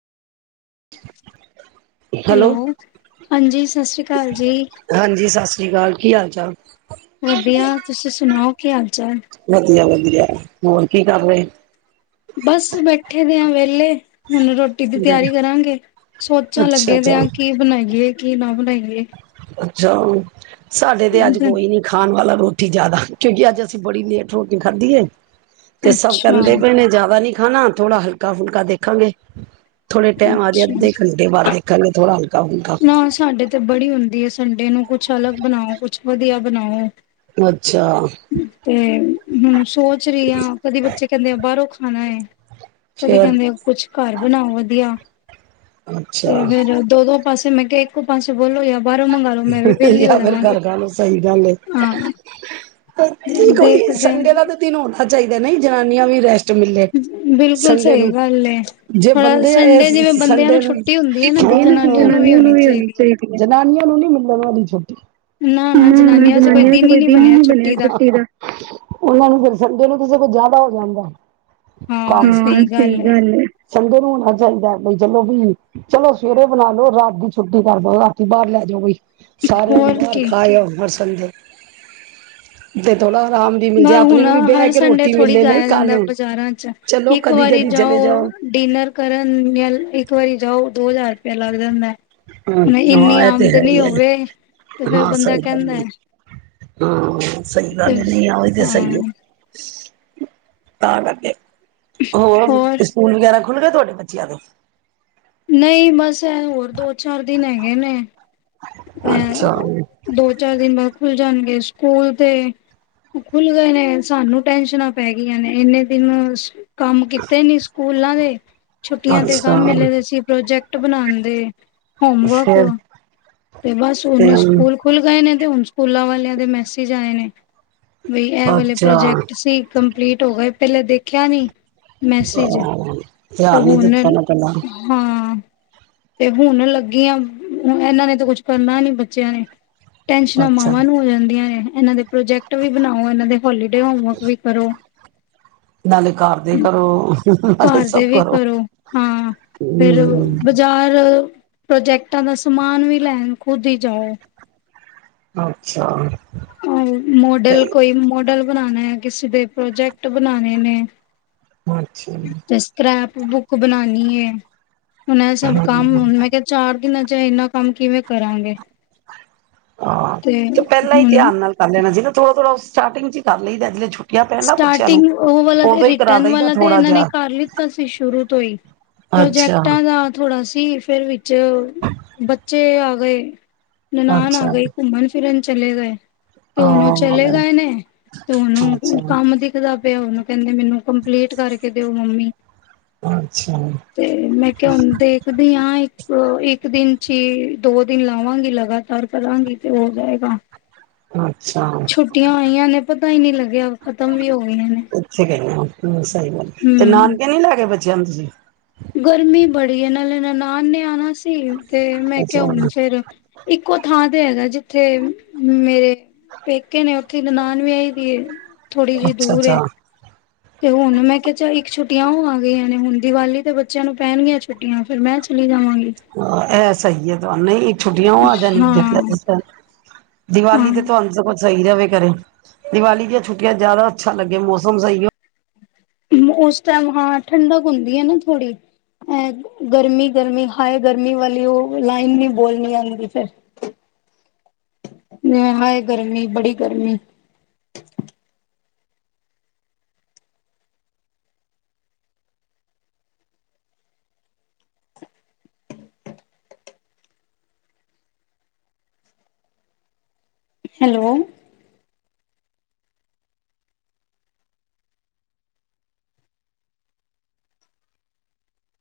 Hello ਹਾਂਜੀ ਸਤਿ ਸ੍ਰੀ ਅਕਾਲ ਜੀ ਹਾਂਜੀ ਸਤਿ ਸ਼੍ਰੀ ਅਕਾਲ ਕੀ ਹਾਲ ਚਾਲ ਵਧੀਆ ਤੁਸੀਂ ਸੁਣਾਓ ਕੀ ਹਾਲ ਚਾਲ ਵਧੀਆ ਹੋਰ ਕੀ ਕਰ ਰਹੇ ਬਸ ਬੈਠੇ ਦੇ ਆ ਵੇਹਲੇ ਹੁਣ ਰੋਟੀ ਦੀ ਦੇ ਤਿਆਰੀ ਕਰਾਂਗੇ ਸੋਚਣ ਅੱਛਾ ਲੱਗੇ ਅੱਛਾ ਪ ਆ ਕੀ ਬਣਾਈਏ ਕੀ ਨਾ ਬਣਾਈਏ [unintelligible] ਅੱਛਾ ਸਾਡੇ ਤੇ ਅੱਜ ਕੋਈ ਨੀ ਖਾਣ ਵਾਲਾ ਰੋਟੀ ਠਜਿਆਦਾ ਕਿਉਂਕਿ ਅੱਜ ਅਸੀਂ ਬੜੀ ਲੇਟ ਰੋਟੀ ਖਾਧੀ ਤੇ ਸਭ ਅੱਛਾ ਕਹਿੰਦੇ ਪਏ ਨੇ ਜਿਆਦਾ ਨੀ ਖਾ ਥੋੜਾ ਹਲਕਾ ਫੁਲਕਾ ਦੇਖਾਂਗੇ ਥੋੜ੍ਹੇ ਟਾਈਮ ਜਾਏ ਅੱਛਾ ਅੱਧੇੰਟੇ ਬਾਦ ਦੇਖਣਗੇ ਥੋੜ੍ਹਾ ਨਾ ਸਾਡੇ ਤੇ ਬੜੀ ਹੁੰਦੀ ਹੈ ਸਨਠੰਡੇ ਨੂੰ ਕੁਛ ਅਲੱਗ ਬਣਾਓ ਕੁਛ ਵਧੀਆ ਬਣਾਓ ਅੱਛਾ ਤੇ ਹੁਣ ਸੋਚ ਰਹੀ ਹ ਕਦੇ ਬੱਚੇ ਕਹਿੰਦੇ ਆ ਬਾਹਰੋਂ ਖਾਣਾ ਹੈ ਕਦੇ ਫੇਰ ਕਹਿੰਦੇ ਆ ਕੁਛ ਘਰ ਬਣਾਓ ਵਧੀਆ ਤੇ ਅੱਛਾ ਫੇਰ ਦੋ ਦੋ ਫਿਰ ਮੈ ਕਿਹਾ ਏਕੋ ਪਾਸੇਬੋਲੋ ਜਾਂ ਬਾਹਰੋਂ ਮੰਗਵਾ ਲੋ ਮੈਂ ਵੀ ਵਿਹਲੀ ਹੋ ਜਾਂ ਫਿਰ ਜਾਵਾਂਗੀ ਘਰ ਖ਼ਾ ਲਓ ਸਹੀ ਗੱਲ ਹਾਂ ਕਈ ਦੇਖਦੇ ਸੰਡੇ ਦਾ ਤਾਂ ਦਿਨ ਹੋਦਾ ਚਾਹੀਦਾ ਨਹੀਂ ਜਨਾਨੀਆਂ ਵੀ ਰੈਸਟ ਮਿਲੇ ਬਿਲਕੁਲ ਸੰਡੇ ਸਹੀ ਨੂੰ ਗੱਲ ਏ। ਜੇ ਥੋੜਾ ਬੰਦੇ ਆ ਸੰਡੇ ਜਿਵੇਂ ਬੰਦਿਆਂ ਸੰਡੇ ਨੂੰ ਛੁੱਟੀ ਹੁੰਦੀ ਹੈ ਨਾ ਤੇ ਜਨਾਨੀਆਂ ਜਨਾਨੀਆਂ ਵੀ ਨੂੰ ਹੀ ਹੋਣੀ ਹੈ। ਚਾਹੀਦੀ ਜਨਾਨੀਆਂ ਨੂੰ ਨੀ ਮਿਲਣ ਵਾਲੀ ਛੁੱਟੀ ਨਾ ਨਾ ਜਨਾ ਨੀਆਂ ਚ ਕੋਈ ਦਿਨ ਹੀ ਨੀ ਬਣਿਆ ਛੁੱਟੀ ਦਾ ਉਹਨਾਂ ਨੂੰ ਫਿਰ ਨੂੰ ਸਮਝ ਲਓ ਕਿਸੇ ਕੁਝ ਜਿਆਦਾ ਹੋ ਜਾਂਦਾ ਹਾਂ ਕੰਮ ਸਹੀ ਗੱਲ ਸਿਗਾ ਹੈ ਨਈ ਚਾਹੀਦਾ ਬਈ ਚਲੋ ਵੀ ਚਲੋ ਸਵੇਰੇ ਬਣਾ ਲੋ ਰਾਤ ਦੀ ਛੁੱਟੀ ਕਰ ਦਓ ਰਾਤੀ ਬਾਹਰ ਲੈ ਜਾਓ ਬਈ ਸਾਰੇ ਹੁਣ ਹੋਰ ਘਰ ਕੀ ਖਾਓ ਹਰ ਸੰਡੇ ਤੇ ਥੋੜਾ ਆਰਾਮ ਵੀ ਮਿਲ ਮੈ ਜਾਏ ਆਪਣੇ ਹੁਣ ਨੂੰ ਵੀ ਬਹਿ ਹਰ ਕੇ ਸੰਡੇ ਰੋਟੀ ਥੋੜੀ ਮਿਲੇ ਨਹੀਂ ਜਾਇਆ ਜਾਂਦਾ ਕਾਨੂੰ। ਬਜ਼ਾਰਾਂ ਚ ਚਲੋ ਇੱਕ ਕਦੀ ਵਾਰੀ ਕਦੀ ਚਲੇ ਜਾਓ ਡਿਨਰ ਕਰਨ ਯ ਇੱਕ ਵਾਰੀ ਜਾਓ ਦੋ ਹਜ਼ਾਰ ਲਗ ਜਾਂਦਾ ਹੈ ਹ ਹਾਂ ਇਹ ਤੇ ਹੈ ਹੀ ਹੈ, ਤੇ ਫੇਰ ਹਾਂ ਬੰਦਾ ਸਹੀ ਗੱਲ ਕਹਿੰਦਾ ਏ, ਹੈ ਹਾਂ ਸਹੀ ਤੇ ਗੱਲ ਨੀ। ਹਾਂ ਓਹੀ ਤੇ ਸਹੀ ਏ। ਹਾਂ ਤਾਂ ਕਰਕੇ ਹੋਰ ਸਕੂਲ ਵਗੈਰਾ ਖੁਲ੍ਹਗੇ ਤੁਹਾਡੇ ਬੱਚਿਆਂ ਦੇ ਨਹੀਂ ਬਸ ਐ ਹੋਰ ਦੋ-ਚਾਰ ਦਿਨ ਹੈਗੇ ਨੇ। ਅੱਛਾ, ਇਹ ਦੋ-ਚਾਰ ਦਿਨ ਬਾਅਦ ਖੁੱਲ੍ ਜਾਣਗੇ ਸਕੂਲ ਤੇ ਖੁੱਲ ਗਏ ਨੇ ਸਾਨੂੰ ਟੈਨਸ਼ਨਾਂ ਪੈ ਗਈਆਂ ਨੇ ਇੰਨੇ ਦਿਨ ਕੰਮ ਕੀਤੇ ਨੀ ਸ ਸਕੂਲਾਂ ਦੇ ਛੁੱਟੀਆਂ ਤੇ ਅੱਛਾ ਕੰਮ ਮਿਲੇ ਦੇ ਸੀ ਪ੍ਰੋਜੈਕਟ ਪ੍ਰਜੈਕਟ ਬਣਾਂਦੇ ਹੋਮਵਰਕ ਫੇਰ ਤੇ ਬਸ ਤੇ ਹੁਣ ਸਕੂਲ ਖੁੱਲ ਗਏ ਨੇ। ਹੁਣ ਸਕੂਲਾਂ ਵਾਲਿਆਂ ਦੇ ਮੈਸੇਜ ਆਏ ਨੇ। ਬਈ ਇਹ ਵਾਲੇ ਅੱਛਾ, ਪ੍ਰੋਜੈਕਟ ਸੀ ਕੰਪਲੀਟ ਹੋ ਗਏ ਪਹਿਲਾਂ ਦੇਖਿਆ ਨੀ ਮੈਸੇਜ ਹਾਂ ਤੇ ਧਿਆਨ ਨੀ ਹੁਣ ਦਿੱਤਾ ਨਾ ਪਹਿਲਾਂ, ਹਾਂ। ਤੇ ਹੁਣ ਲੱਗੀਆਂ ਇਹਨਾਂ ਨੇ ਕੁਛ ਕਰਨਾ ਨੀ ਬੱਚਿਆਂ ਨੇ ਟੈਨਸ਼ਨਾਂ ਅੱਛਾ। ਮਾਵਾਂ ਨੂੰ ਹੋ ਜਾਂਦੀਆਂ ਨੇ ਇਹਨਾਂ ਦੇ ਪ੍ਰੋਜੈਕਟ ਵੀ ਬਣਾਓ, ਇਹਨਾਂ ਦੇ ਹੋਲੀਡੇ ਹੋਮਵਰਕ ਵੀ ਕਰੋ। ਨਾਲੇ ਘਰ ਦੇ ਕਰੋ, ਨਾਲੇ ਘਰ ਦੇ ਸਭ ਵੀ ਕਰੋ ਹਾਂ ਫਿਰ ਹੂੰ। ਬਾਜ਼ਾਰ ਪ੍ਰੋਜੈਕਟਾਂ ਦਾ ਸਮਾਨ ਵੀ ਲੈਣ ਖੁਦ ਹੀ ਜਾਓ। ਅੱਛਾ, ਮੋਡਲ ਕੋਈ ਮੋਡਲ ਬਣਾਣਾ ਹੈ। ਕਿਸੇ ਦੇ ਪ੍ਰੋਜੈਕਟ ਬਣਾਣੇ ਨੇ ਅੱਛਾ, ਜਸਕਰੈਪ ਬੁੱਕ ਬਣਾਣੀ ਏ ਉਹਨਾਂ ਦੇ ਸਭ ਕੰਮ ਹਾਂ। ਮੈਂ ਕਿਹਾ ਚਾਰ ਇੰਨਾ ਚਿਰ ਇੰਨਾ ਕੰਮ ਕਿਵੇਂ ਕਰਾਂਗੇ। ਹਾਂ ਤੇ ਪਹਿਲਾਂ ਹੀ ਧਿਆਨ ਨਾਲ ਕਰ ਲੈਣਾ ਸੀ, ਨਾ ਥੋੜਾ- ਥੋੜਾ ਸਟਾਟਿੰਗ ਚ ਹੀ ਕਰ ਲਈਦੈ ਜਿਹੜਾ ਛੁ ਸਟਾਟਿੰਗ ਉਹ ਵਾਲਾ ਤੇ ਕਰਾ ਰਿਟਰਨ ਦਈਦਾ ਵਾਲਾ ਤੇ ਥੋੜਾ ਇਹਨਾਂ ਨੇ ਜਿਹਾ ਕਰ ਲਿੱਤਾ ਸੀ ਸ਼ੁਰੂ ਤੋਂ ਹੀ, ਅੱਛਾ ਪ੍ਰੋਜੈਕਟਾਂ ਦਾ ਥੋੜਾ ਸੀ। ਫਿਰ ਵੀ ਚ ਬੱਚੇ ਆ ਗਏ ਨਨਾਣ ਆ ਅੱਛਾ ਗਏ ਘੁੰਮਣ ਫਿਰਨ ਚਲੇ ਗਏ ਤੇ ਹੁਣ ਚਲੇ ਹਾਂ ਗਏ ਨੇ ਤੇ ਉਹਨੂੰ ਹੁਣ ਅੱਛਾ ਕੰਮ ਦਿੱਖਦਾ ਪਿਆ ਹੁਣ ਕਹਿੰਦੀ ਮੈਨੂੰ ਕੰਪਲੀਟ ਕਰਕੇ ਦਿਓ ਮੰਮੀ ਅੱਛਾ ਤੇ ਮੈਂ ਕਿਹਾ ਦੇਖਦੀ ਹਾਂ ਇੱਕ ਇੱਕ ਦਿਨ ਜੀ ਦੋ ਦਿਨ ਲਾਵਾਂਗੇ ਲਗਾਤਾਰ ਕਰਾਂਗੀ ਤੇ ਹੋ ਜਾਏਗਾ ਹਾਂ ਛੁੱਟੀਆਂ ਆਈਆਂ ਨੇ ਪਤਾ ਹੀ ਨਹੀਂ ਲੱਗਦਾ ਉੱਥੇ ਕਹਿੰਦੇ ਤੇ ਹਮ ਨਾਨਕੇ ਨੀ ਲੈਗੇ ਬੱਚੇ ਆਂ ਨੂੰ ਤੁਸੀਂ ਗਰਮੀ ਬੜੀ ਨਾਲੇ ਨਾਨ ਨਿਆਣਾ ਸੀ ਤੇ ਮੈਂ ਕਿਹਾ ਅੱਛਾ ਹੁਣ ਫੇਰ ਇੱਕੋ ਥਾਂ ਤੇ ਹੈਗਾ ਜ ਉਥੇ ਮੇਰੇ ਪੇਕੇ ਨੇ ਉੱਥੇ ਨਨਾਣ ਵਿਆਹੀ ਥੋੜੀ ਜਿਹੀ ਅੱਛਾ ਦੂਰ ਅੱਛਾ ਤੇ ਹੁਣ ਮੈਂ ਕਿਹਾ ਚ ਇੱਕ ਛੁੱਟੀਆਂ ਉਹ ਆ ਗਈਆਂ ਨੇ ਹੁਣ ਦੀਵਾਲੀ ਤੇ ਬੱਚਿਆਂ ਨੂੰ ਪੈਣਗੀਆਂ ਛੁੱਟੀਆਂ ਫਿਰ ਮੈਂ ਚਲੀ ਜਾਵਾਂਗੀ ਹੂੰ ਇਹ ਸਹੀ ਹੈ ਤੁਹਾਨੂੰ ਨਹੀਂ ਛੁੱਟੀਆਂ ਹੋ ਆ ਜਾਂਣੀ ਹਾਂ [unintelligible] ਦੀਵਾਲੀ ਹਾਂ ਤੇ [unintelligible] ਸਹੀ ਜਾਵੇ ਘਰੇ ਦੀਵਾਲੀ ਦੀਆਂ ਛੁੱਟੀਆਂ ਜਿਆਦਾ ਅੱਛਾ ਲੱਗੇ ਮੌਸਮ ਸਹੀ ਹੋ ਉਸ ਟਾਈਮ ਹਾਂ ਠੰਡਕ ਹੁੰਦੀ ਹੈ ਨਾ ਥੋੜੀ ਅ ਗਰਮੀ ਗਰਮੀ ਹਾਏ ਗਰਮੀ ਵਾਲੀ ਉਹ ਲਾਈਨ ਨੀ ਬੋਲਣੀ ਜਾਂਦੀ ਫਿਰ ਹਾਏ ਗਰਮੀ ਬੜੀ ਗਰਮੀ ਹੈਲੋ